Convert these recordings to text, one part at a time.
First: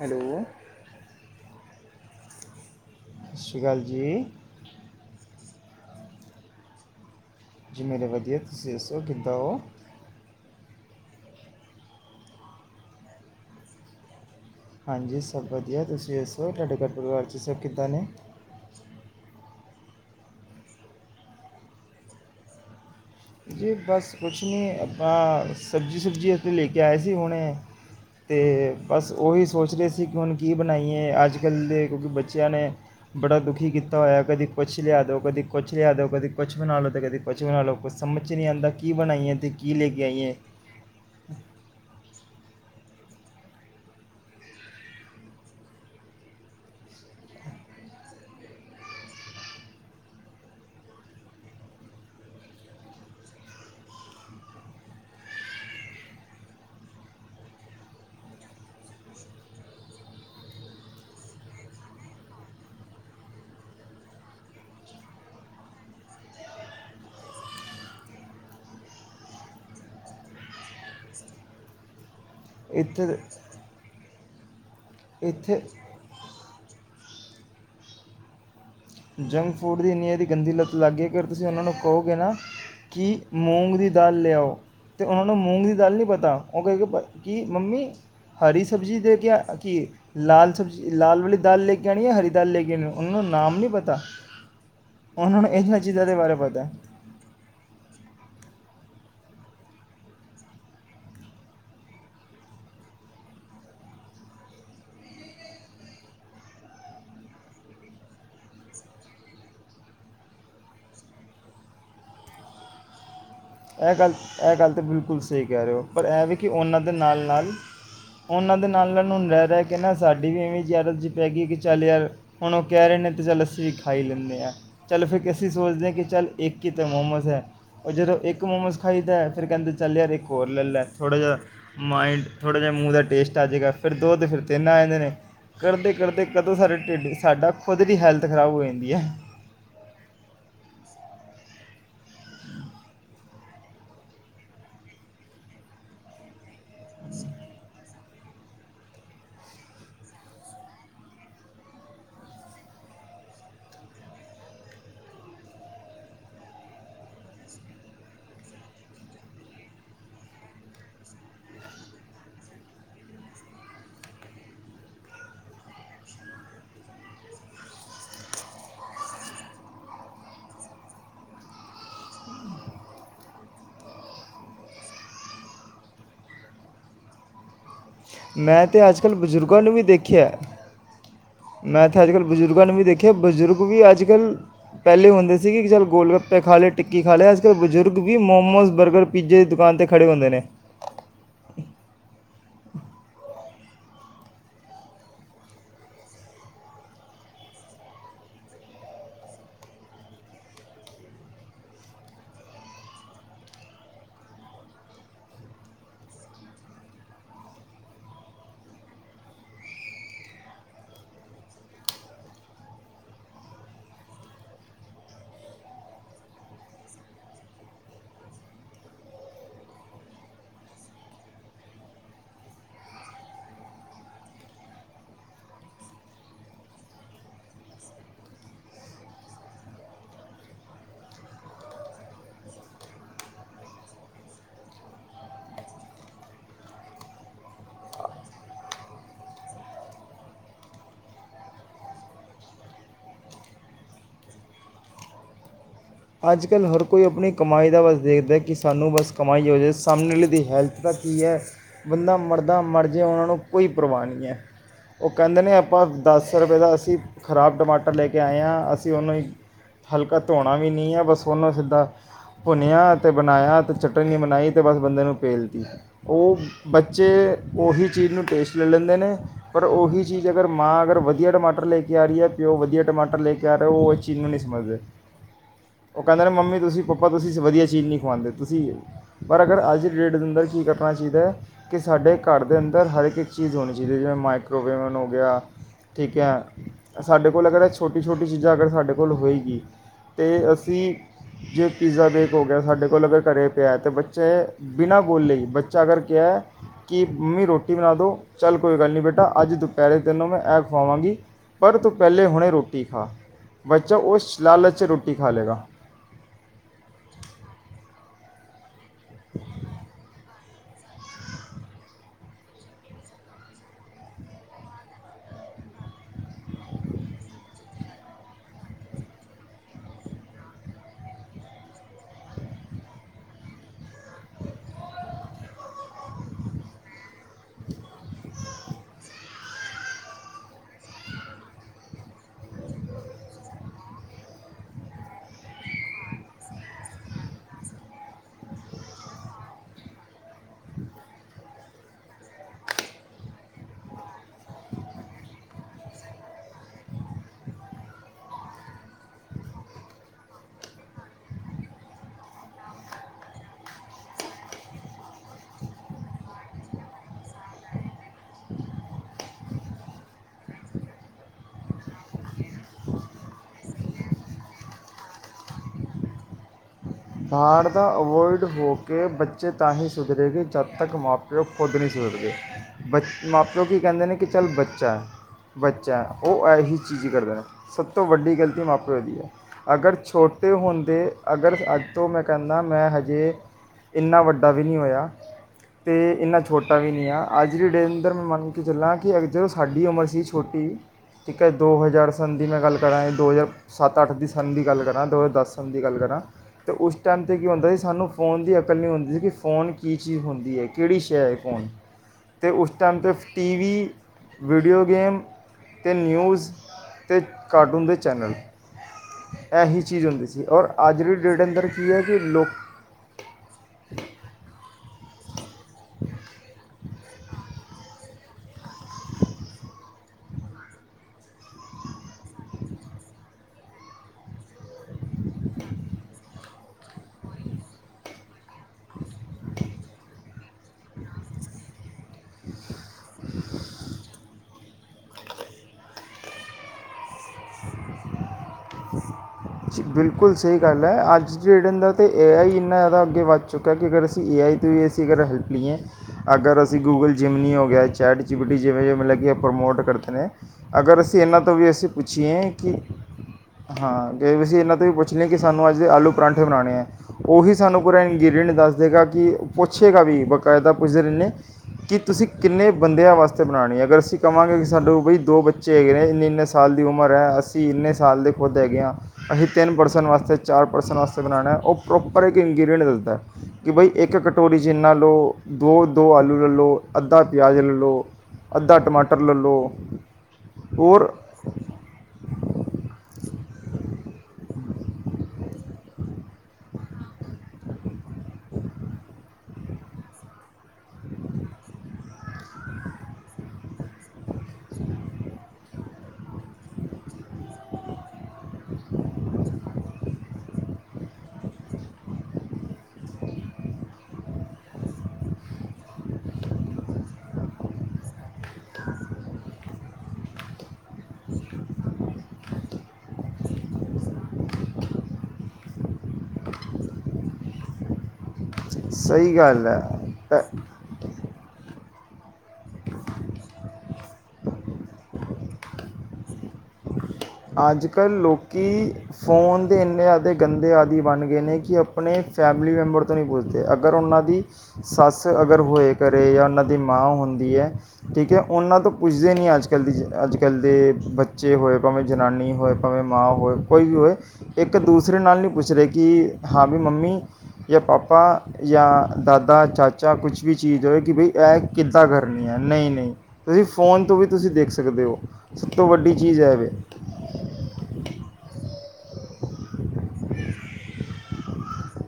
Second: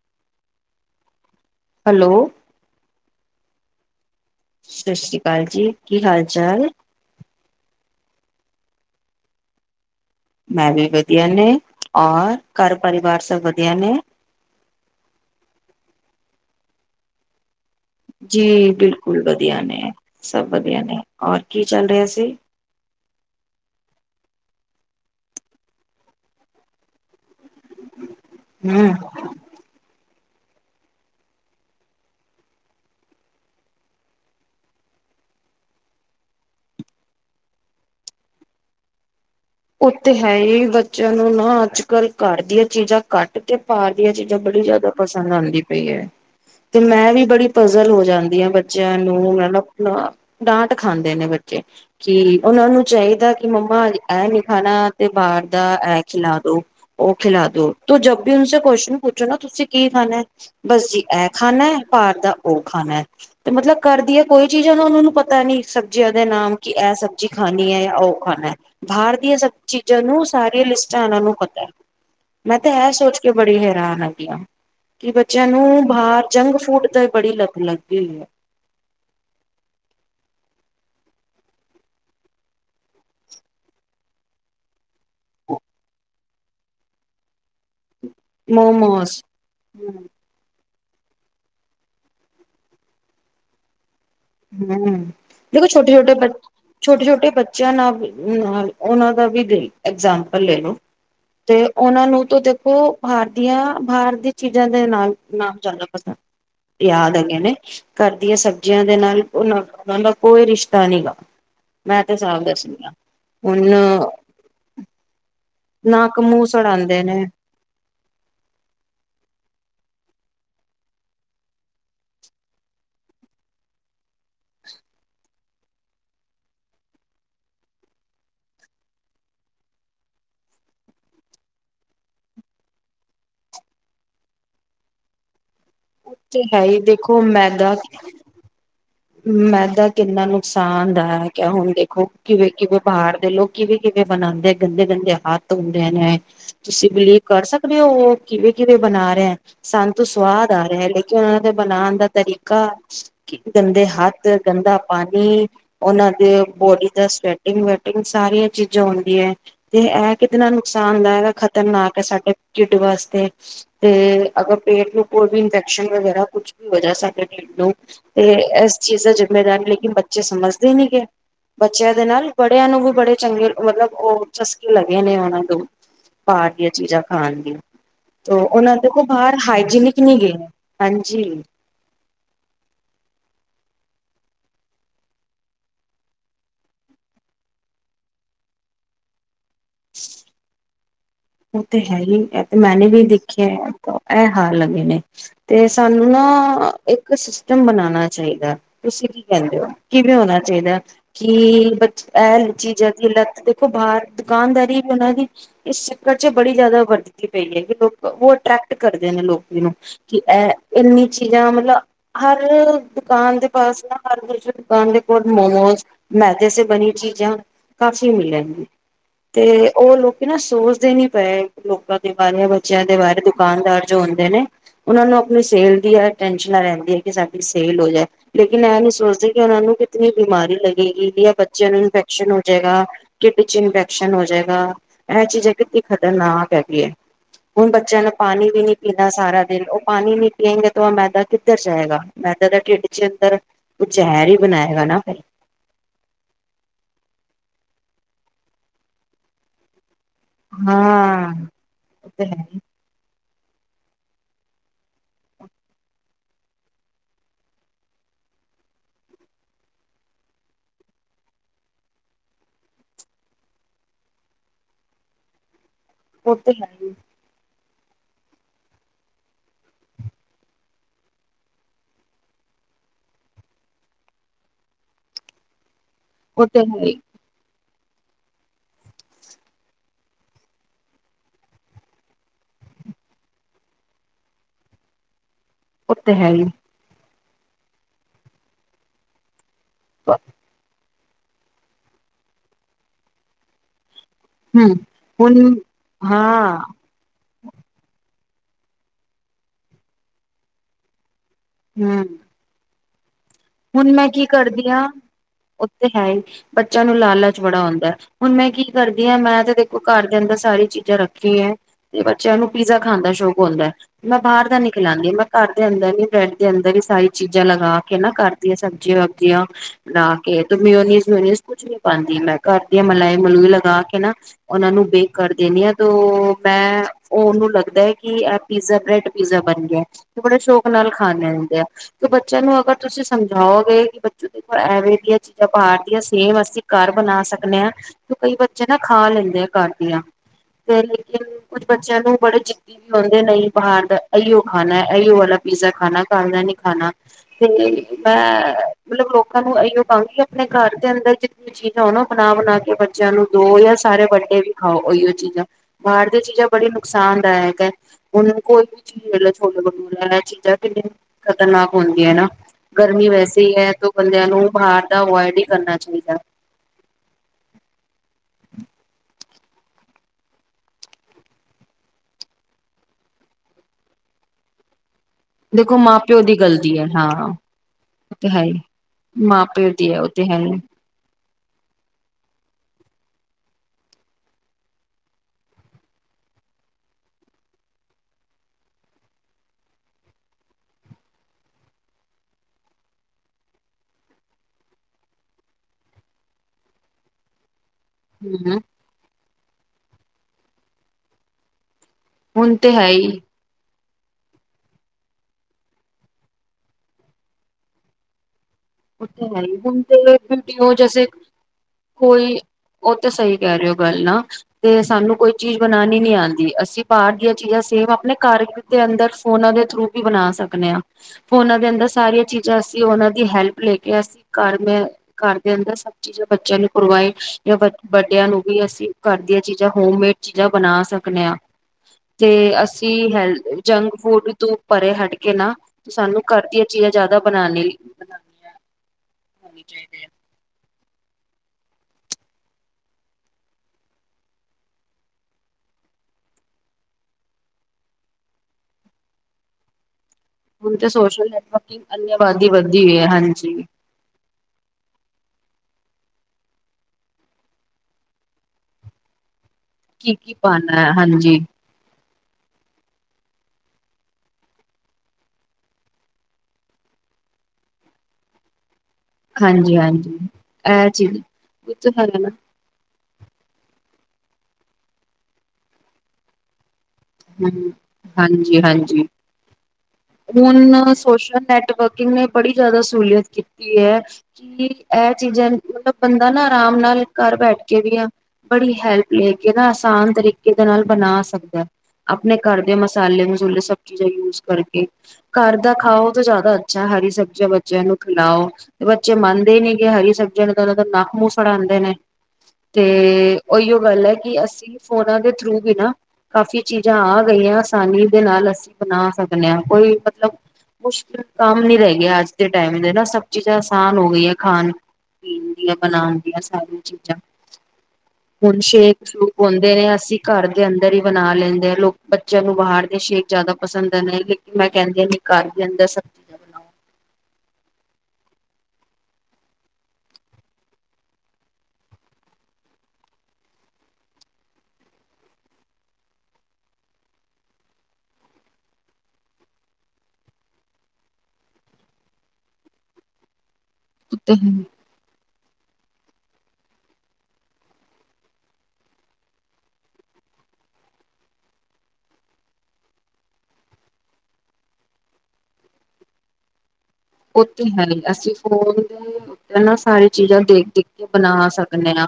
Hello. Hello ਸਤਿ ਸ਼੍ਰੀ ਅਕਾਲ ਜੀ ਸਤਿ ਸ੍ਰੀ ਅਕਾਲ ਜੀ ਕੀ ਹਾਲ ਚਾਲ ਜੀ ਮੇਰੇ ਵਧੀਆ ਤੁਸੀਂ ਦੱਸੋ ਕਿੱਦਾਂ ਹੋ ਮੈਂ ਵੀ ਵਧੀਆ ਨੇ ਔਰ ਘਰ ਪਰਿਵਾਰ ਸਭ ਵਧੀਆ ਨੇ ਹਾਂਜੀ ਸਭ ਵਧੀਆ ਤੁਸੀਂ ਦੱਸੋ ਤੁਹਾਡੇ ਘਰ ਪਰਿਵਾਰ 'ਚ ਸਭ ਕਿ ਜੀ ਬਿਲਕੁਲ ਬਧ ਵਧੀਆ ਨੇ ਸਭ ਵਧੀਆ ਨੇ ਹੋਰ ਕੀ ਚੱਲ ਰਿਹਾ ਸੀ ਜੀ ਬਸ ਕੁਛ ਨਹੀਂ ਆਪਾਂ ਸਬਜ਼ੀ ਸੁਬਜ਼ੀ ਇਥੇ ਲੈ ਕੇ ਆਏ ਸੀ ਹੁਣੇ ਅਤੇ ਹੂੰ, ਬਸ ਉਹੀ ਸੋਚ ਰਹੇ ਸੀ ਕਿ ਹੁਣ ਕੀ ਬਣਾਈਏ ਅੱਜ ਕੱਲ ਦੇ ਕਿਉਂਕਿ ਬੱਚਿਆਂ ਨੇ ਬੜਾ ਦੁਖੀ ਕੀਤਾ ਹੋਇਆ ਕਦੀ ਕੁਛ ਲਿਆ ਦਿ ਕਦੀਦੇ ਕੁਛ ਲਿਆ ਦਿ ਕਦੇ ਕੁਛ ਬਣਾ ਲਓ ਅਤੇ ਕਦੇ ਕੁਛ ਬਣਾ ਲਓ ਸਮਝ ' ਨਹੀਂ ਆਉਂਦਾ ਕੀ ਬਣਾਈਆਂ ਉੱਥੇ ਹੈ ਹੀ ਬੱਚਿਆਂ ਨੂੰ ਨਾ ਅੱਜ ਕੱਲ੍ਹ ਘਰ ਦੀਆਂ ਚੀਜ਼ਾਂ ਕੱਟ ਤੇ ਪਾਰ ਦੀਆਂ ਚੀਜ਼ਾਂ ਬੜੀ ਜ਼ਿਆਦਾ ਪਸੰਦ ਆਉਂਦੀ ਪਈ ਹੈ ਤੇ ਮੈਂ ਵੀ ਬੜੀ ਪਜ਼ਲ ਹੋ ਜਾਂਦੀ ਹਾਂ ਬੱਚਿਆਂ ਨੂੰ ਮਤਬ ਆਪਣਾ ਡਾਂਟ ਖਾਂਦੇ ਨੇ ਬੱਚੇ ਕਿ ਉਹਨਾਂ ਨੂੰ ਚਾਹੀਦਾ ਕਿ ਮੰਮਾ ਇਹ ਨ ਖਾਣਾ ਤੇ ਬਾਹਰ ਦਾ ਇਹ ਖਿਲਾ ਦੋ ਉਹ ਖਿਲਾ ਦੋ ਤੂੰ ਜਬ ਵੀ ਉਹ ਕੁਸ਼ਚਨ ਪੁੱਛੋ ਨਾ ਤੁਸੀਂ ਕੀ ਖਾਣਾ ਬਸ ਜੀ ਇਹ ਖਾਣਾ ਹੈ ਬਾਹਰ ਦਾ ਉਹ ਖਾਣਾ ਹੈ ਤੇ ਮਤਲਬ ਕਰਦੀ ਹੈ ਕੋਈ ਚੀਜ਼ ਹੈ ਨਾ ਉਹਨਾਂ ਨੂੰ ਪਤਾ ਨੀ ਸਬਜ਼ੀਆਂ ਦੇ ਨਾਮ ਕਿ ਇਹ ਸਬਜ਼ੀ ਖਾਣੀ ਹੈ ਜਾਂ ਉਹ ਖਾਣਾ ਹੈ ਬਾਹਰ ਦੀਆਂ ਸਭ ਚੀਜ਼ਾਂ ਨੂੰ ਸਾਰੀਆਂ ਲਿਸਟਾਂ ਉਹਨਾਂ ਨੂੰ ਪਤਾ ਹੈ ਮੈਂ ਤੇ ਇਹ ਇੱਥੇ ਸੋਚ ਕੇ ਬੜੀ ਹੈਰਾਨ ਹੈ [unintelligible] ਕਿ ਬੱਚਿਆਂ ਇੱਥੇ ਨੂੰ ਬਾਹਰ ਜੰਗ ਫੂਟ ਤਾਂ ਇਹ ਬੜੀ ਲੱਕ ਲੱਗ ਹੋਈ ਹੈ ਜੰਕ ਫੂਡ ਦੀ ਇੰਨੀ ਇਹਾਰੀ ਗੰਦੀ ਲੱਤ ਲੱਗ ਗਈ ਕਿ ਤੁਸੀਂ ਉਹਨਾਂ ਨੂੰ ਕਹੋਗੇ ਨਾ ਕਿ ਮੂੰਗ ਦੀ ਦਾਲ ਲਿਆਓ ਅਤੇ ਉਹਨਾਂ ਨੂੰ ਮੂੰਗ ਦੀ ਦਾਲ ਨਹੀਂ ਪਤਾ ਉਹ ਕਹੇ ਕੇ ਕਿ ਮੰਮੀ ਹਰੀ ਸਬਜ਼ੀ ਦੇ ਮੋਮੋਸ ਕੇ ਕੀ ਹੂੰ ਲਾਲ ਸਬਜ਼ੀ ਲਾਲ ਵਾਲੀ ਦਾਲ ਲੈ ਕੇ ਆਉ ਹੈ ਹਰੀ ਦਾਲ ਲੈ ਕੇ ਆਉ ਉਹਨਾਂ ਨੂੰ ਨਾਮ ਨੀ ਪਤਾ ਤਾ ਹਮ ਦੇਖੋ ਛੋਟੇ ਛੋਟੇ ਬ ਬਾਰੇ ਪਤਾ ਛੋਟੇ ਛੋਟੇ ਬੱਚਿਆਂ ਨਾਲ ਨਾਲ ਉਹਨਾਂ ਦਾ ਵੀ ਇਗਜਾਮਪਲ ਲੈ ਲੋ ਤੇ ਉਹਨਾਂ ਨੂੰ ਤਾਂ ਦੇਖੋ ਬਾਹਰ ਦੀਆਂ ਬਾਹਰ ਦੀ ਚੀਜ਼ਾਂ ਦੇ ਨਾਲ ਨਾਲ ਜ਼ਿਆਦਾ ਪਸੰਦ ਯਾਦ ਹੈਗੇ ਨੇ ਘਰ ਦੀਆਂ ਸਬਜ਼ੀਆਂ ਦੇ ਨਾਲ ਉਹ ਉਹ ਦਾ ਕੋਈ ਰਿਸ਼ਤਾ ਨੀ ਗਾ ਮੈਂ ਤੇ ਸਾਫ਼ ਦੱਸਣ ਆ [inaudible] ਇਹ ਗੱਲ ਇਹ ਗੱਲ ਤਾਂ ਬਿਲਕੁਲ ਸਹੀ ਕਹਿ ਰਹੇ ਹੋ ਪਰ ਨੱਕ ਇਹ ਵੀ ਮੂੰਹ ਕਿ ਉਹਨਾਂ ਦੇ ਸੜਾਉਂਦੇ ਨੇ ਨਾਲ ਨਾਲ ਉਹਨਾਂ ਦੇ ਨਾਲ ਨਾਲ ਨੂੰ ਰਹਿ ਰਹਿ ਕਹਿੰਦਾ ਸਾਡੀ ਵੀ ਇਵੇਂ ਯ ਯਾਦਤ ਜਿਹੀ ਪੈ ਗਈ ਕਿ ਚੱਲ ਯਾਰ ਹੁਣ ਉਹ ਕਹਿ ਰਹੇ ਨੇ ਤਾਂ ਚੱਲ ਅਸੀਂ ਵੀ ਖਾਈ ਲੈਂਦੇ ਹਾਂ ਚੱਲ ਫਿਰ ਅਸੀਂ ਸੋਚਦੇ ਹਾਂ ਕਿ ਚੱਲ ਇੱਕ ਹੀ ਤਾਂ ਮੋਮੋਸ ਹੈ ਉਹ ਜਦੋਂ ਇੱਕ [inaudible] ਕਰਦੇ ਕਰਦੇ ਤੇ ਕਦੋਂ ਹੈ ਸਾਡੇ ਹੀ ਢਿੱਡ ਦੇਖੋ ਸਾਡਾ ਮੈਦਾ ਖੁਦ ਦੀ ਹੈਲਥ ਖ਼ਰਾਬ ਹੋ ਜਾਂਦੀ ਹੈ ਮੈਦਾ ਕਿੰਨਾ ਨੁਕਸਾਨ ਦਾ ਕ ਹੁਣ ਦੇਖੋ ਕਿਵੇਂ ਕਿਵੇਂ ਬਾਹਰ ਦੇ ਲੋਕ ਕਿਵੇਂ ਕਿਵੇਂ ਬਣਾਉਂਦੇ ਗੰਦੇ ਗੰਦੇ ਹੱਥ ਹੁੰਦੇ ਨੇ ਤੁਸੀਂ ਬਿਲੀਵ ਕਰ ਸ [inaudible] ਕਦੇ ਹੋ ਉਹ ਕਿਵੇਂ ਕਿਵੇਂ ਬਣਾ ਰਿਹਾ ਸਾਨੂੰ ਤ ਸਵਾਦ ਆ ਰਿਹਾ ਹੈ ਲੇਕਿਨ ਉਹਨਾਂ ਦੇ ਬਣਾਉਣ ਦਾ ਤਰੀਕਾ [inaudible] ਗੰਦੇ ਹੱਥ ਗੰਦਾ ਪਾਣੀ ਉਹਨਾਂ ਦੇ ਬੋਡੀ ਦਾ ਸਵੈਟਿੰਗ ਵੈਟਿੰਗ ਸਾਰੀਆਂ ਚੀਜ਼ਾਂ ਹੁੰਦੀਆਂ ਤੇ ਇਹ ਕਿਤੇਨਾ ਨੁਕਸਾਨਦਾਇਕ ਖ਼ਤਰਨਾਕ ਹੈ ਸਾਡੇ ਢਿੱਡ ਵਾਸਤੇ ਤੇ ਅਗਰ ਪੇਟ ਨੂੰ ਕੋਈ ਵੀ ਇਨਫੈਕਸ਼ਨ ਵਗੈਰਾ ਕੁਛ ਵੀ ਹੋ ਜਾ ਸਾਡੇ ਢਿੱਡ ਨੂੰ [inaudible] ਤੇ ਇਸ ਚੀਜ਼ ਦਾ ਜਿੰਮੇਦਾਰ ਲੇਕਿਨ ਬੱਚੇ ਸਮਝਦੇ ਨੀ ਗ ਬੱਚਿਆਂ ਦੇ ਨਾਲ ਬੜਿਆਂ ਨੂੰ ਵੀ ਬੜੇ ਚੰਗੇ ਮਤਲਬ ਉਹ ਚਸਕੇ ਲੱਗੇ ਨੇ ਉਹਨਾਂ ਨੂੰ ਭਾਰ ਦੀਆਂ ਚੀਜ਼ਾਂ ਖਾਣ ਦੀ ਤੇ ਮੈਂ ਉਹਨਾਂ ਤੇ ਅੱਜ ਦੇਖੋ ਕੱਲ੍ਹ ਬਾਹਰ ਬਜ਼ੁਰਗਾਂ ਨੂੰ ਵੀ ਹਾਈਜੀਨਿਕ ਨਹੀਂ ਦੇਖਿਆ ਗਏ ਨੇ ਹਾਂਜੀ। ਮੈਂ ਤਾਂ ਅੱਜ ਕੱਲ੍ਹ ਬਜ਼ੁਰਗਾਂ ਨੂੰ ਵੀ ਦੇਖਿਆ ਦੇਖਿਆ, ਬਜ਼ੁਰਗ ਵੀ ਅੱਜ ਕੱਲ ਪਹਿਲੇ ਹੁੰਦੇ ਸੀ। ਕਿ ਚੱਲ ਗੋਲਗੱਪੇ ਖਾ ਲਏ, ਟਿੱਕੀ ਖਾ ਲਏ ਅੱਜ ਕੱਲ੍ਹ ਬਜ਼ੁਰਗ ਵੀ ਮੋਮੋਸ ਬਰਗਰ ਪੀਜੇ ਦੇ ਦੁਕਾਨ 'ਤੇ ਖੜ੍ਹੇ ਹੁੰਦੇ ਨੇ, ਉਹ ਤੇ ਹੈ ਹੀ ਹੈ। ਤੇ ਮੈਨ ਵੀ ਦੇਖਿਆ। ਇਹ ਹਾਰ ਲੱਗੇ ਨੇ ਤੇ ਸਾਨੂੰ ਨਾ ਇੱਕ ਸਿਸਟਮ ਬਣਾਉਣਾ ਚਾਹੀਦਾ। ਤੁਸੀਂ ਕੀ ਕਹਿੰਦੇ ਹੋ? ਕਿਵੇਂ ਹੋਣਾ ਚਾਹੀਦਾ ਕਿ ਬਚ ਇਹ ਚੀਜ਼ਾਂ ਦੀ ਲੱਤ ਦੇਖੋ ਬਾਹਰ ਦੁਕਾਨਦਾਰੀ ਵੀ ਉਹਨਾਂ ਦੀ। ਖਰਚੇ ਬੜੀ ਜ਼ਿਆਦਾ ਵੱਧਦੀ ਪਈ ਹੈ। ਕਿ ਲੋਕ ਉਹ ਅਟਰ੍ਰੈਕਟ ਕਰਦੇ ਨੇ ਲੋਕੀ ਨੂੰ ਕਿ ਇਹ ਇੰਨੀ ਚੀਜ਼ਾਂ ਮਤਲਬ ਹਰ ਦੁਕਾਨ ਦੇ ਪਾਸ ਨਾ ਹਰ ਦੂਜੇ ਦੁਕਾਨ ਦੇ ਕੋਲ ਮੋਮੋਸ ਮੈਦੇ ਸੇ ਬਣੀ ਚੀਜ਼ਾਂ ਕਾਫ਼ੀ ਮਿਲਣ ਨੇ ਤੇ ਉਹ ਲੋਕ ਨਾ ਸੋਸ। ਸੋਚ ਦੇ ਪਏ ਲੋਕਾਂ ਦੇ ਬਾਰੇ ਜਾਂ ਬੱਚਿਆਂ ਦੇ ਬਾਰੇ ਦੁਕਾਨਦਾਰ ਜੋ ਹੁੰਦੇ, ਨੇ ਉਹਨਾਂ ਨੂੰ ਆਪਣੀ ਸੇਲ ਦੀ ਆ ਟੈਨਸ਼ਨਾਂ ਰਹਿੰਦੀ ਹੈ। ਕਿ ਸਾਡੀ ਸੇਲ ਹੋ ਜਾਏ, ਲੇਕਿਨ ਇਹ ਨੀ ਸੋਚਦੇ। ਕਿ ਉਹਨਾਂ ਨੂੰ ਕਿਤਨੀ ਬਿਮਾਰੀ ਲੱਗੇਗੀ ਜਾਂ ਬੱਚਿਆਂ ਨੂੰ ਇਨਫੈਕਸ਼ਨ ਹੋ ਜਾਏਗਾ ਟਿੱਡ ਚ ਇੰਨਫੈਕਸ਼ਨ ਹੋ ਜਾਏਗਾ। ਇਹ ਚੀਜ਼ਾਂ ਕੀਤੀ ਖ਼ਤਰਨਾਕ ਹੈਗੀ ਹੈ। ਹੁਣ ਬੱਚਿਆਂ ਨੂੰ ਪਾਣੀ ਵੀ ਨੀ ਪੀਣਾ ਸਾਰਾ ਦਿਨ ਉਹ ਪਾਣੀ ਨੀ ਪੀਏਗੇ ਨਾ ਤਾਂ ਉਹ ਮੈਦਾ ਕਿੱਧਰ ਜਾਏਗਾ। ਮੈਦਾ ਦਾ ਢਿੱਡ ਚ ਅੰਦਰ ਕੁ ਜ਼ਹਿਰ ਹੀ ਬਣਾਏਗਾ ਨਾ ਫਿਰ ਅੱਜ ਕੱਲ੍ਹ ਹਰ ਕੋਈ ਆਪਣੀ ਕਮਾਈ ਦਾ ਬਸ ਦੇਖਦਾ। ਕਿ ਸਾਨੂੰ ਬਸ ਕਮਾਈ ਹੋ ਜਾਏ। ਸਾਹਮਣੇ ਦੀ ਹੈਲਥ ਦਾ ਕੀ ਹਾਂ ਹੈ। ਉਹ ਬੰਦਾ ਤੇ ਹੈ ਹੀ, ਮਰਦਾ ਮਰਜ਼ੇ ਔਹਨਾਂ ਨੂੰ। ਕੋਈ ਪਰਵਾਹ ਨਹੀਂ ਹੈ ਉਹ ਕਹਿੰਦੇ ਨੇ ਆਪਾਂ ਦਸ ਰੁਪਏ ਦਾ ਅਸੀਂ ਖ਼ਰਾਬ ਟਮਾਟਰ ਲੈ ਕੇ ਆਏ ਹਾਂ ਅਸੀਂ ਉਹਨੂੰ ਹੀ ਹਲਕਾ ਧੋਣਾ ਨਹੀਂ ਆ ਬਸ ਉਹਨੂੰ ਸਿੱਧਾ ਭੁੰਨਿਆ ਤੇ ਬਣਾਇਆ, ਤੇ ਚਟਣੀ ਬਣਾਈ ਤੇ ਬਸ ਬੰਦੇ ਨੂੰ ਭੇਜਤੀ। ਔਹ ਉਹ ਤੇ ਹੈ ਹੀ, ਬੱਚੇ, ਉਹੀ ਚੀਜ਼ ਨੂੰ ਟੇਸਟ ਲੈ ਲੈਂਦੇ ਨੇ। ਪਰ ਉਹੀ ਚੀਜ਼ ਅਗਰ ਮਾਂ ਅਗਰ ਵਧੀਆ ਟਮਾਟਰ ਲੈ ਕੇ ਆ ਰਹੀ ਹੈ। ਪਿਓ ਵਧੀਆ ਟਮਾਟਰ ਲੈ ਕੇ ਆ ਰਿਹਾ ਹੈ। ਉਹ ਇਸ ਚੀਜ਼ ਨੂੰ ਨਹੀਂ ਸਮਝਦੇ। ਉਹ ਕਹਿੰਦੇ ਨੇ ਮੰਮੀ ਤੇ ਤੁਸੀਂ ਹੈ ਹੀ। ਪਾਪਾ ਤੁਸੀਂ ਵਧੀਆ ਸੀ। ਚੀਜ਼ ਨਹੀਂ ਖਵਾਉਂਦੇ, ਤੁਸੀਂ ਪਰ ਅਗਰ ਅੱਜ ਦੀ ਡੇਟ ਦੇ ਅੰਦਰ ਕੀ ਕਰਨਾ ਚਾਹੀਦਾ। ਕਿ ਸਾਡੇ ਘਰ ਦੇ ਅੰਦਰ ਹਰ ਇੱਕ ਚੀਜ਼ ਹੋਣੀ ਚਾਹੀਦੀ ਹੈ, ਜਿਵੇਂ ਮਾਈਕਰੋਵੇਵਨ ਹੋ ਗਿਆ। ਉਹ ਤੇ ਠੀਕ ਹੀ ਹੈ। ਸਾਡੇ ਕੋਲ ਅਗਰ ਇਹ ਛੋਟੀ ਛੋਟੀ ਚੀਜ਼ਾਂ ਅਗਰ ਸਾਡੇ ਕੋਲ ਹੋਏਗੀ। ਤੇ ਅਸੀਂ। ਜੇ ਪੀਜ਼ਾ ਬੇਕ ਹੋ ਗਿਆ। ਸਾਡੇ ਕੋਲ ਅਗਰ ਘਰੇ ਪਿਆ, ਤੇ ਬੱਚੇ ਬੱਚੇ, ਹੂੰ ਬਿਨਾਂ ਹੁਣ ਬੋਲੇ, ਬੱਚਾ ਅਗਰ ਕੇਹਾ ਹੈ। ਹਾਂ ਕਿ ਮੰਮੀ ਰੋਟੀ ਬਣਾ ਦਿਉ, ਚੱਲ ਕੋਈ ਗੱਲ ਨਹੀਂ। ਬੇਟਾ ਅੱਜ ਦੁਪਹਿਰੇ ਤੈਨੂੰ ਮੈਂ ਇਹ ਖਵਾਵਾਂਗੀ। ਪਰ ਤੋਂ ਹੂੰ ਪਹਿਲੇ ਹੁਣੇ ਰੋ। ਟੀਹਾ ਹੁਣ ਮੈਂ ਕੀ ਕਰਦੀ ਆਂ। ਲੇਗਾ ਔਤੇ ਹੈ ਹੀ, ਬੱਚਿਆਂ ਨੂੰ ਲਾਲਾਚ ਬੜਾ ਹੋਂਦਾ। ਹੁਣ ਮੈਂ ਕੀ ਕਰਦੀ ਹਾਂ। ਮੈਂ ਤੇ ਦੇਖੋ ਘਰ ਦੇ ਅੰਦਰ ਸਾਰੀ ਚੀਜ਼ਾਂ ਰੱਖੀ ਹੈ। ਤੇ ਬੱਚਿਆਂ ਨੂੰ ਪੀਜ਼ਾ ਖਾਣ ਦਾ ਸ਼ੌਕ ਹੁੰਦਾ। ਮੈਂ ਬਾਹਰ ਦਾ ਨੀ ਖਿਲਾਉਂਦੀ। ਮੈਂ ਘਰ ਦੇ ਅੰਦਰ ਨੀ ਬ੍ਰੈਡ ਦੇ ਅੰਦਰ ਹੀ ਸਾਰੀ ਚੀਜ਼ਾਂ ਲਗਾ ਕੇ ਨਾ ਘਰ। ਦੇ ਸਬਜ਼ੀਆਂ ਵਬਜ਼ੀਆਂ ਬਣਾਕੇ ਤੇ ਮਿਓਨੀਜ਼ ਮਿਓਨੀਜ਼ ਕੁਝ ਨੀ ਪਾਉਂਦੀ। ਮੈਂ ਘਰ ਦੀਆਂ ਮਲਾਈ ਮਲੂਈ ਲਗਾ। ਕੇ ਨਾ ਉਹਨਾਂ ਨੂੰ ਬੇਕ ਕਰ ਦੇਣੀ ਆ, ਤੇ ਮੈਂ ਉਹਨੂੰ ਲੱਗਦਾ ਹੈ ਕਿ ਇਹ ਪੀਜ਼ਾ ਬ੍ਰੈਡ ਪੀਜ਼ਾ ਬਣ ਗਿਆ। ਤੇ ਬੜੇ ਸ਼ੌਕ ਨਾਲ ਖਾਣੇ ਹੁੰਦੇ। ਆ ਤੇ ਬੱਚਿਆਂ ਨੂੰ ਅਗਰ ਤੁਸੀਂ ਸਮਝਾਓਗੇ! ਕਿ ਬੱਚੋ ਦੇਖੋ ਐਵੇਂ ਦੀਆਂ ਚੀਜ਼ਾਂ ਬਾਹਰ ਦੀਆਂ ਸੇਮ ਅਸੀਂ ਘਰ ਬਣਾ ਸਕਦੇ ਹਾਂ! ਤੇ ਕਈ ਬੱਚੇ ਨਾ ਖਾ ਲੈਂਦੇ ਆ। ਘਰ ਦੀਆਂ ਤੇ ਲੇਕਿਨ ਕੁੱਝ ਬੱਚਿਆਂ ਨੂੰ ਬੜੇ ਜਿੱਦੀ ਵੀ ਆਉਂਦੇ, ਨਹੀਂ ਬਾਹਰ ਦਾ ਇਹੀਓ ਖਾਣਾ, ਇਓ ਵਾਲਾ ਪੀਜ਼ਾ ਖਾਣਾ, ਘਰ ਦਾ ਨੀ ਖਾਣਾ ਤੇ' ਮੈਂ ਮਤਲਬ ਲੋਕਾਂ ਨੂੰ ਇਓ ਕਹਾਂਗੀ। ਆਪਣੇ ਘਰ ਦੇ ਅੰਦਰ ਜਿੰਨੀ ਚੀਜ਼ ਹੋ, ਨਾ ਬਣਾ ਬਣਾ ਕੇ ਬੱਚਿਆਂ ਨੂੰ ਦਓ ਜਾਂ ਸਾਰੇ ਵੱਡੇ ਵੀ ਖਾਓ। ਔਹੀਓ ਚੀਜ਼ਾਂ ਬਾਹਰ ਦੀ ਚੀਜ਼ਾਂ ਬੜੀ ਨੁਕਸਾਨਦਾਇਕ ਹੈ। ਹੁਣ ਕੋਈ ਵੀ ਚੀਜ਼ਤਲ ਛੋਲੇ ਭਟੂਰੇ ਚੀਜ਼ਾਂ ਕਿੰਨੀ ਖ਼ਤਰਨਾਕ ਹੁੰਦੀਆਂ ਨਾ। ਗਰਮੀ ਵੈਸੇ ਹੀ ਹੈ! ਤੋ ਬੰਦਿਆਂ ਨੂੰ ਬਾਹਰ ਦਾ ਅਵੋਇਡ ਹੀ ਕਰਨਾ ਚਾਹੀਦਾ। ਬਾਹਰ ਦਾ ਔ ਔਲਡ ਹੋ ਕੇ ਬੱਚ! ਬੱਚੇ ਤਾਂ ਹੀ ਸੁਧਰੇਗੇ! ਜਦ ਤੱਕ ਮਾਂ ਪਿਓ ਖੁਦ ਨਹੀਂ ਸੁਧਰਦੇ ਬ ਮਾਂ ਪਿਓ ਕੀ ਕਹਿੰਦੇ, ਨੇ ਕਿ ਚੱਲ ਬੱਚਾ ਹੈ। ਦੇਖੋ ਬੱਚਾ ਮਾਂ ਹੈ! ਪਿਓ ਦੀ ਉਹ ਇਹੀ ਗ਼ਲਤੀ ਹੈ ਚੀਜ਼ ਹਾਂ ਕਰਦਾ ਹੈ ਸਭ ਤੋਂ ਉਹ ਤੇ ਵੱਡੀ ਹੈ ਹੀ ਗਲਤੀ ਮਾਂ ਪਿਓ ਦੀ ਹੈ! ਮਾਂ ਪਿਓ ਦੀ ਅਗਰ ਹੈ ਉਹ ਤੇ ਹੈ ਛੋਟੇ ਹੀ ਹੁੰਦੇ। ਅਗਰ ਅੱਜ। ਤੋਂ ਮੈਂ ਕਹਿੰਦਾ! ਮੈਂ ਹਜੇ ਇੰਨਾ ਵੱਡਾ ਵੀ ਨਹੀਂ ਹੋਇਆ। ਅਤੇ ਇੰਨਾ ਛੋਟਾ ਵੀ ਨਹੀਂ ਹਾਂ। ਅੱਜ ਦੀ ਡੇਟ ਅੰਦਰ ਮੈਂ ਮੰਨ ਕੇ ਚੱਲਾਂ, ਕਿ ਜਦੋਂ ਸਾਡੀ ਉਮਰ ਸੀ ਛੋਟੀ ਠੀਕ ਹੈ। ਦੋ ਹਜ਼ਾਰ ਸੰਨ ਦੀ ਮੈਂ ਗੱਲ ਕਰਾਂ ਦੋ ਹਜ਼ਾਰ ਸੱਤ ਅੱਠ ਦੇ ਸੰਨ ਦੀ ਗੱਲ ਕਰਾਂ ਦੋ ਹਜ਼ਾਰ ਦਸ ਸੰਨ ਦੀ ਗੱਲ ਕਰਾਂ। ਤੇ ਉਸ ਟਾਈਮ ਤੇ ਕੀ ਹੁੰਦਾ ਸੀ। ਸਾਨੂੰ ਫ਼ੋਨ ਦੀ ਹਮ ਅਕਲ ਨਹੀਂ ਹੁੰਦੀ ਸੀ ਕੀ। ਫ਼ੋਨ ਕੀ ਚੀਜ਼ ਹੁੰਦੀ ਹੈ ਕਿਹੜੀ ਸ਼ੈ ਹੈ ਫੋਨ ਅਤੇ ਹੁਣ ਉਸ ਹੈ ਟਾਈਮ ਤੇ, ਹੀ ਟੀ ਵੀ ਵੀਡੀਓ ਗੇਮ, ਤੇ ਨਿਊਜ਼, ਤੇ ਕਾਰਟੂਨ ਦੇ ਚੈਨਲ ਉਹ ਤਾਂ ਹੈ ਹੀ ਇਹੀ ਚੀਜ਼ ਹੁਣਦੇ ਹੁੰਦੀ ਸੀ ਔਰ ਬਡੀਓ ਅੱਜ ਜੈਸੇ ਦੀ ਡੇਟ ਅੰਦਰ ਕੀ ਹੈ ਕਿ ਕੋਈ ਲੋਕ ਉਹ ਤਾਂ ਸਹੀ ਕਹਿ ਰਹੇ ਹੋ ਗੱਲ ਆ ਤੇ ਸਾਨੂੰ ਕੋਈ ਚੀਜ਼ ਬਣਾਉਣੀ ਨੀ ਆਉਂਦੀ ਅਸੀਂ ਬਾਹਰ ਦੀਆਂ ਚੀਜ਼ਾਂ ਸੇਮ ਆਪਣੇ ਘਰ ਦੇ ਅੰਦਰ ਫੋਨਾਂ ਦੇ ਥਰੂ ਵੀ ਬਣਾ ਸਕਦੇ ਹਾਂ ਫੋਨਾ ਦੇ ਅੰਦਰ ਸਾਰੀਆਂ ਚੀਜ਼ਾਂ ਅਸੀਂ ਉਹਨਾਂ ਦੀ ਹੈਲਪ ਲੈ ਕੇ ਅਸੀਂ ਘਰ ਘਰ ਦੇ ਅੰਦਰ ਸਭ ਚੀਜ਼ਾਂ ਬੱਚਿਆਂ ਨੂੰ ਪ੍ਰੋਵਾਈਡ ਜਾਂ ਵੱਡਿਆਂ ਨੂੰ ਵੀ ਅਸੀਂ ਘਰ ਦੀਆਂ ਚੀਜ਼ਾਂ ਹੋਮਮੇਡ ਚੀਜ਼ਾਂ ਬਣਾ ਸਕਦੇ ਹਾਂ ਤੇ ਅਸੀਂ ਹੈ ਜੰਕ ਫੂਡ ਤੋਂ ਪਰੇ ਹਟ ਕੇ ਨਾ ਸਾਨੂੰ ਘਰ ਦੀਆਂ ਚੀਜ਼ਾਂ ਜ਼ਿਆਦਾ ਬਣਾ ਬ ਬਿਲਕੁਲ ਸਹੀ ਗੱਲ ਹੈ ਅੱਜ ਡੇਟ ਦਾ ਤਾਂ ਏ ਆਈ ਇੰਨਾ ਜ਼ਿਆਦਾ ਅੱਗੇ ਵੱਧ ਚੁੱਕਾ ਕਿ ਅਗਰ ਅਸੀਂ ਏ ਆਈ ਤੋਂ ਹੀ ਅਸੀਂ ਅਗਰ ਹੈਲਪ ਲਈਏ ਅਗਰ ਅਸੀਂ ਗੂਗਲ ਜਿੰਮ ਨਹੀਂ ਹੋ ਗਿਆ ਚੈਟ ਚਿਬਟੀ ਜਿਵੇਂ ਜਿਵੇਂ ਲੱ ਕਿ ਪ੍ਰਮੋਟ ਕਰਦੇ ਨੇ ਹੁਣ ਤੇ ਅਗਰ ਅਸੀਂ ਸੋਸ਼ਲ ਇਹਨਾਂ ਤੋਂ ਵੀ ਨੈਟਵਰਕਿੰਗ ਅਸੀਂ ਅੰਿਆ ਵਦੀ ਪੁੱਛੀਏ ਕਿ ਵਧਦੀ ਹੋਈ ਹੈ ਹਾਂਜੀ ਹਾਂ ਕਿ ਅਸੀਂ ਇਹਨਾਂ ਤੋਂ ਵੀ ਪੁੱਛ ਲਏਾਂ ਕਿ ਸਾਨੂੰ ਅੱਜ ਆਲੂ ਪਰਾਂਠੇ ਬਣਾਉਣੇ ਹੈ ਉਹੀ ਸਾਨੂੰ ਪੂਰਾ ਇਨਗਰੀਡੀਅਂਟ ਦੱਸ ਦੇਗਾ ਕਿ ਪੱਛੇਗਾਾ ਕੀ ਵੀ ਕੀ ਬਾਕਾਇਦਾ ਪਾਣਾ ਹੈ ਪੁੱਛਦੇ ਰਹੇਿੰ ਨੇ ਹਾਂਜੀ। ਕਿ ਤੁਸੀਂ ਕਿੰਨੇ ਬੰਦਿਆਂ ਵਾਸਤੇ ਬਣਾਉਣੀ ਅਗਰ ਅਸੀਂ ਕਹਾਂਗੇ ਕਿ ਸਾਡੇ ਬਾਈ ਦੋ ਬੱਚੇ ਹੈਗੇ ਨੇ ਇੰਨੇ ਇੰਨੇ ਸਾਲ ਦੀ ਉਮਰ ਹੈ ਅਸੀਂ ਇੰਨੇ ਸਾਲ ਦੇ ਖੁਦ ਹੈਗੇ ਹਾਂ ਅਸੀਂ ਤਿੰਨ ਹਾਂਜੀ ਪਰਸਨ ਹਾਂਜੀ ਵਾਸਤੇ ਚਾਰ ਇਹ ਪਰਸਨ ਚੀਜ਼ ਵਸਤੇ ਬਣਾਉਣਾ ਉਹ ਤਾਂ ਹੈ ਪ੍ਰੋਪਰ ਨਾ ਇੱਕ ਇੰਗਰੀੀਡੀਐਂਟ ਦਦਾ ਕਿ ਭਈ ਇੱਕ ਕਟੋਰੀ ਜਿੰਨਾ ਲਓ ਦੋ ਦੋ ਆਲੂ ਲ ਲਓ ਅੱਧਾ ਹ ਪਿਆਜ਼ ਲੈ ਲਓ ਹਾਂਜੀ ਅੱਧਾ ਹਾਂਜੀ ਟਮਾਟਰ ਲੈ ਲਓ ਹੁਣ ਔਰ ਸੋਸ਼ਲ ਨੈਟਵਰਕਿੰਗ ਨੇ ਬੜੀ ਜ਼ਿਆਦਾ ਸਹੂਲੀਅਤ ਕੀਤੀ ਹੈ ਕਿ ਇਹ ਚੀਜ਼ਾਂ ਮਤਲਬ ਬੰਦਾ ਨਾ ਆਰਾਮ ਨਾਲ ਘਰ ਬੈਠ ਕੇ ਵੀ ਆ ਬੜੀ ਹੈਲਪ ਲੈ ਕੇ ਨਾ ਆਸਾਨ ਤਰੀਕੇ ਦੇ ਨਾਲ ਬਣਾ ਸਕਦਾ ਆਪਣੇ ਘਰ ਦੇ ਮਸਾਲੇ ਮਸੂਲੇ ਸਬਜ਼ੀਆਂ ਯੂਜ ਕਰਕੇ ਘਰ ਦਾ ਖਾਓ ਤਾਂ ਜ਼ਿਆਦਾ ਅੱਛਾ ਹਰੀ ਸਬਜ਼ੀਆਂ ਬੱਚਿਆਂ ਨੂੰ ਖਿਲਾਓ ਬੱਚੇ ਮੰਨਦੇ ਨੀ ਕਿ ਹਰੀ ਸਬਜ਼ੀਆਂ ਨੂੰ ਤਾਂ ਉਹਨਾਂ ਦਾ ਨੱਕ ਮੂੰਹ ਫੜਾਉਂਦੇ ਨੇ ਤੇ ਉਹੀਓ ਗੱਲ ਹੈ ਕਿ ਅਸੀਂ ਫੋਨਾਂ ਦੇ ਥਰੂ ਵੀ ਨਾ ਕਾਫ਼ੀ ਚੀਜ਼ਾਂ ਆ ਗਈਆਂ ਆਸਾਨੀ ਦੇ ਨਾਲ ਅਸੀਂ ਬਣਾ ਸਕਦੇ ਹਾਂ ਕੋਈ ਮਤਲਬ ਮੁਸ਼ਕਿਲ ਕੰਮ ਨੀ ਰਹਿ ਗਿਆ ਅੱਜ ਦੇ ਟਾਈਮ ਦੇ ਨਾ ਸਭ ਚੀਜ਼ਾਂ ਆਸਾਨ ਹੋ ਗਈਆਂ ਖਾਣ ਪੀਣ ਦੀਆਂ ਬਣਾਉਣ ਦੀਆਂ ਸਾਰੀਆਂ ਚੀਜ਼ਾਂ ਹੁਣ ਸ਼ੇਖ ਸਹੀ ਸੂਪ ਗੱਲ ਹਉਦੇ ਹੈ ਨੇ ਅਸੀਂ ਤਾਂ ਘਰ ਦੇ ਅੰਦਰ ਹੀ ਲੈਂਦੇ ਆ ਲੋਕ ਬੱਚਿਆਂ ਨੂੰ ਬਾਹਰ ਦੇ ਸ਼ੇਕ ਜ਼ਿਆਦਾ ਪਸੰਦ ਨੇ ਲੇਕਿਨ ਮੈਂ ਕਹਿੰਦੀ ਆ ਵੀ ਘਰ ਦੇ ਅੰਦਰ ਸਭ ਚੀਜ਼ਾਂ ਬਣਾਓ ਅੱਜ ਕੱਲ੍ਹ ਲੋਕ ਫੋਨ ਦੇ ਇੰਨੇ ਜ਼ਿਆਦੇ ਗੰਦੇ ਆਦਿ ਬਣ ਗਏ ਨੇ ਕਿ ਆਪਣੇ ਫੈਮਿਲੀ ਮੈਂਬਰ ਤੋਂ ਨਹੀਂ ਪੁੱਛਦੇ ਅਗਰ ਉਹਨਾਂ ਦੀ ਸੱਸ ਅਗਰ ਹੋਏ ਕਰੇ ਜਾਂ ਉਹਨਾਂ ਦੀ ਮਾਂ ਹੁੰਦੀ ਹੈ ਠੀਕ ਹੈ ਉਹਨਾਂ ਤੋਂ ਪੁੱਛਦੇ ਨਹੀਂ ਅੱਜ ਕੱਲ੍ਹ ਦੀ ਅੱਜ ਕੱਲ੍ਹ ਦੇ ਬੱਚੇ ਹੋਏ ਭਾਵੇਂ ਜਨਾਨੀ ਹੋਏ ਭਾਵੇਂ ਮਾਂ ਹੋਏ ਕੋਈ ਵੀ ਹੋਵੇ ਉਹ ਤੇ ਹੈ ਇੱਕ ਦੂਸਰੇ ਨਾਲ ਨਹੀਂ ਪੁੱਛ ਰਹੇ ਕਿ ਹਾਂ ਵੀ ਮੰਮੀ ਜਾਂ ਪਾਪਾ ਜਾਂ ਦਾਦਾ ਚਾਚਾ ਕੁਛ ਵੀ ਚੀਜ਼ ਹੋਵੇ ਕਿ ਬਈ ਇਹ ਕਿੱਦਾਂ ਕਰਨੀ ਹੈ ਨਹੀਂ ਨਹੀਂ ਤੁਸੀਂ ਫੋਨ ਤੋਂ ਵੀ ਤੁਸੀਂ ਦੇਖ ਸਕਦੇ ਹੋ ਸਭ ਤੋਂ ਵੱਡੀ ਚੀਜ਼ ਇਹਵੇ ਉਹ ਤੇ ਹੈ ਨ ਅਸੀਂ ਫੋਨ ਦੇ ਉ ਨਾ ਸਾਰੀ ਚੀਜ਼ਾਂ ਦੇਖ ਦੇਖ ਕੇ ਬਣਾ ਸਕਦੇ ਹਾਂ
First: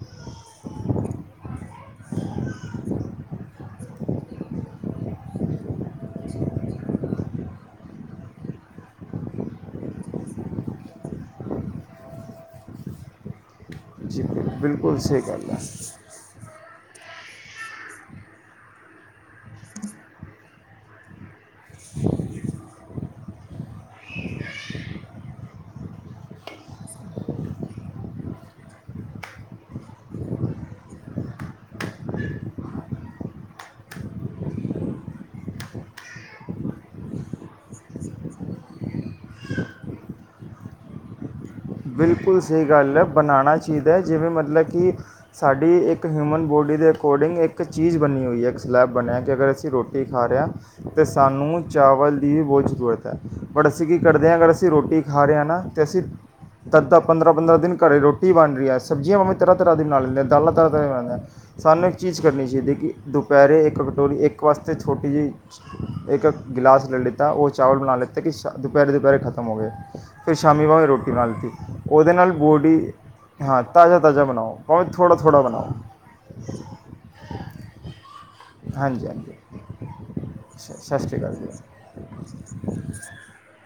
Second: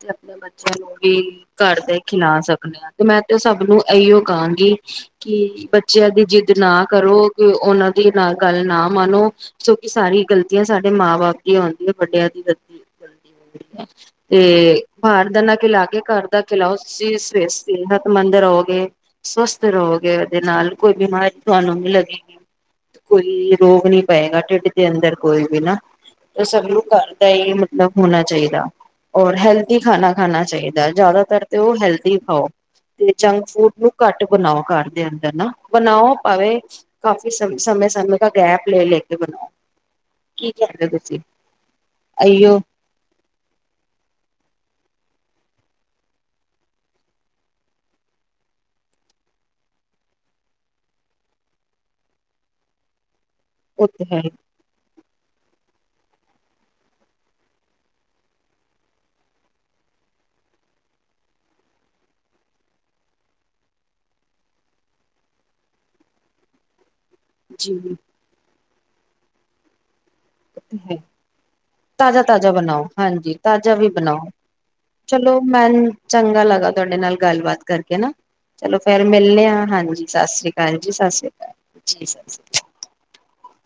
ਤੇ ਆਪਣੇ ਬੱਚਿਆਂ ਨੂੰ ਵੀ ਘਰ ਦੇ ਖਿਲਾ ਸਕਦੇ ਹਾਂ ਤੇ ਮੈਂ ਤੇ ਸਭ ਨੂੰ ਇਹੀਓ ਕਹਾਂਗੀ ਕਿ ਬੱਚਿਆਂ ਦੀ ਜਿੱਦ ਨਾ ਕਰੋ ਕਿ ਉਹਨਾਂ ਦੀ ਨਾਲ ਗੱਲ ਨਾ ਮਾਨੋ ਸ ਕਿ ਸਾਰੀ ਗ਼ਲਤੀਆਂ ਸਾਡੇ ਮਾਂ ਬਾਪ ਦੀ ਆਉਂਦੀ ਹੈ ਵੱਡਿਆਂ ਦੀ ਗਲਤੀ ਗਲਤੀ ਆਉਂਦੀ ਹੈ ਜੀ ਤੇ ਬਿਲਕੁਲ ਸਹੀ ਬਾਹਰ ਦਾ ਗੱਲ ਨਾ ਹੈ ਖਿਲਾ ਕੇ ਘਰ ਦਾ ਖਿਲਾਓਸੀ ਸਿਹਤਮੰਦ ਰਹੋਗੇ ਸਵਸਥ ਰਹੋਗੇ ਉਹਦੇ ਨਾਲ ਕੋਈ ਬਿਮਾਰੀ ਤੁਹਾਨੂੰ ਮਿਲ ਕੋਈ ਰੋਗ ਨੀ ਪਏਗਾਡ ਦੇ ਅੰਦਰ ਕੋਈ ਵੀ ਨਾ ਤੇ ਸਭ ਨੂੰ ਘਰ ਦਾ ਹੀ ਮਤਲਬ ਹੋਣਾ ਚਾਹੀਦਾ ਔਰ ਹੈਲਦੀ ਖਾਣਾ ਖਾਣਾ ਚਾਹੀਦਾ ਜ਼ਿਆਦਾਤਰ ਤੇ ਉਹ ਹੈਲਦੀ ਖਾਓ ਤੇ ਜੰਕ ਫੂਡ ਨੂੰ ਘੱਟ ਬਣਾਓ ਘਰ ਦੇ ਅੰਦਰ ਨਾ ਬਣਾਓ ਭਾਵੇਂ ਕਾਫ਼ੀ ਸਮ ਸਮੇਂ ਸਮੇਂ ਦਾ ਗੈਪ ਲੈ ਲੈ ਬਣਾਓ ਕੀ ਕਹਦੇ ਤੁਸੀਂ ਬਿਲਕੁਲ ਅਈਓ ਸਹੀ ਗੱਲ ਹੈ ਬਣਾਉਣਾ ਚਾਹੀਦਾ ਹੈ ਜਿਵੇਂ ਮਤਲਬ ਕਿ ਸਾਡੀ ਇੱਕ ਹਿਊਮਨ ਬੋਡੀ ਦੇ ਅਕੋਰਡਿੰਗ ਇੱਕ ਚੀਜ਼ ਬਣੀ ਹੋਈ ਹੈ ਇੱਕ ਸਲੈਬ ਬਣਿਆ ਕਿ ਅਗਰ ਅਸੀਂ ਰੋਟੀ ਖਾ ਰਹੇ ਹਾਂ ਤਾਂ ਸਾਨੂੰ ਚਾਵਲ ਦੀ ਵੀ ਬਹੁਤ ਜ਼ਰੂਰਤ ਹੈ ਪਰ ਅਸੀਂ ਉਹ ਕੀ ਤੇ ਹੈ ਕਰਦੇ ਹਾਂ ਅਗਰ ਅਸੀਂ ਰੋਟੀ ਹਰਿਆਣਾ ਤਹਿਸੀਲ ਦ ਪੰਦਰਾਂ ਪੰਦਰਾਂ ਦਿਨ ਘਰੇ ਰੋਟੀ ਬਣ ਰਹੀ ਹੈ ਸਬਜ਼ੀਆਂ ਮਮੀ ਤਰ੍ਹਾਂ ਤਰ੍ਹਾਂ ਦੀਨ ਨਾਲ ਲੈਂਦੇ ਦਾਲਾਂ ਤਰ੍ਹਾਂ ਤਰ੍ਹਾਂ ਦੀਆਂ ਬਣਦੇ ਸਾਨੂੰ ਇੱਕ ਚੀਜ਼ ਕਰਨੀ ਚਾਹੀਦੀ ਕਿ ਦੁਪਹਿਰੇ ਇੱਕ ਕਟੋਰੀ ਇੱਕ ਵਾਸਤੇ ਛੋਟੀ ਜਿਹੀ ਇੱਕ ਗਿਲਾਸ ਲੈ ਲੈਂ ਉਹ ਚਾੌਲ ਜੀ ਬਣਾਈ ਲਿੱਤੇ ਕਿ ਦੁਪਹਿਰੇ ਦੁਪਹਿਰੇ ਖਤਮ ਹੋ ਗਏ ਫਿਰ ਸ਼ਾਮੀ ਬਾਗ ਰੋਟ ਤਾਜ਼ਾ-ਤਾਜ਼ਾ ਬਣਾਓ ਹਾਂਜੀ ਹਾਂ ਤਾਜ਼ਾ ਵੀ ਬਣਾਓ, ਤਾਜ਼ਾ ਭਾਵੇਂ ਥੋੜ੍ਹਾ ਚਲੋ ਥੋੜ੍ਹਾ ਬਣਾਓ ਮੈਨ ਚੰਗਾ ਲੱਗਾ ਤੁਹਾਡੇ ਨਾਲ ਗੱਲਬਾਤ ਕਰਕੇ ਨਾ ਚਲੋ ਫੇਰ ਹਾਂਜੀ ਹਾਂਜੀ ਮਿਲਣੇ ਹਾਂ ਹਾਂਜੀ ਸਤਿ ਸ੍ਰੀ ਸ- ਅਕਾਲ ਜੀ ਸਤਿ ਸ਼੍ਰੀ ਸ੍ਰੀ ਅਕਾਲ। ਜੀ ਜ ਸਤਿ ਸ੍ਰੀ ਅਕ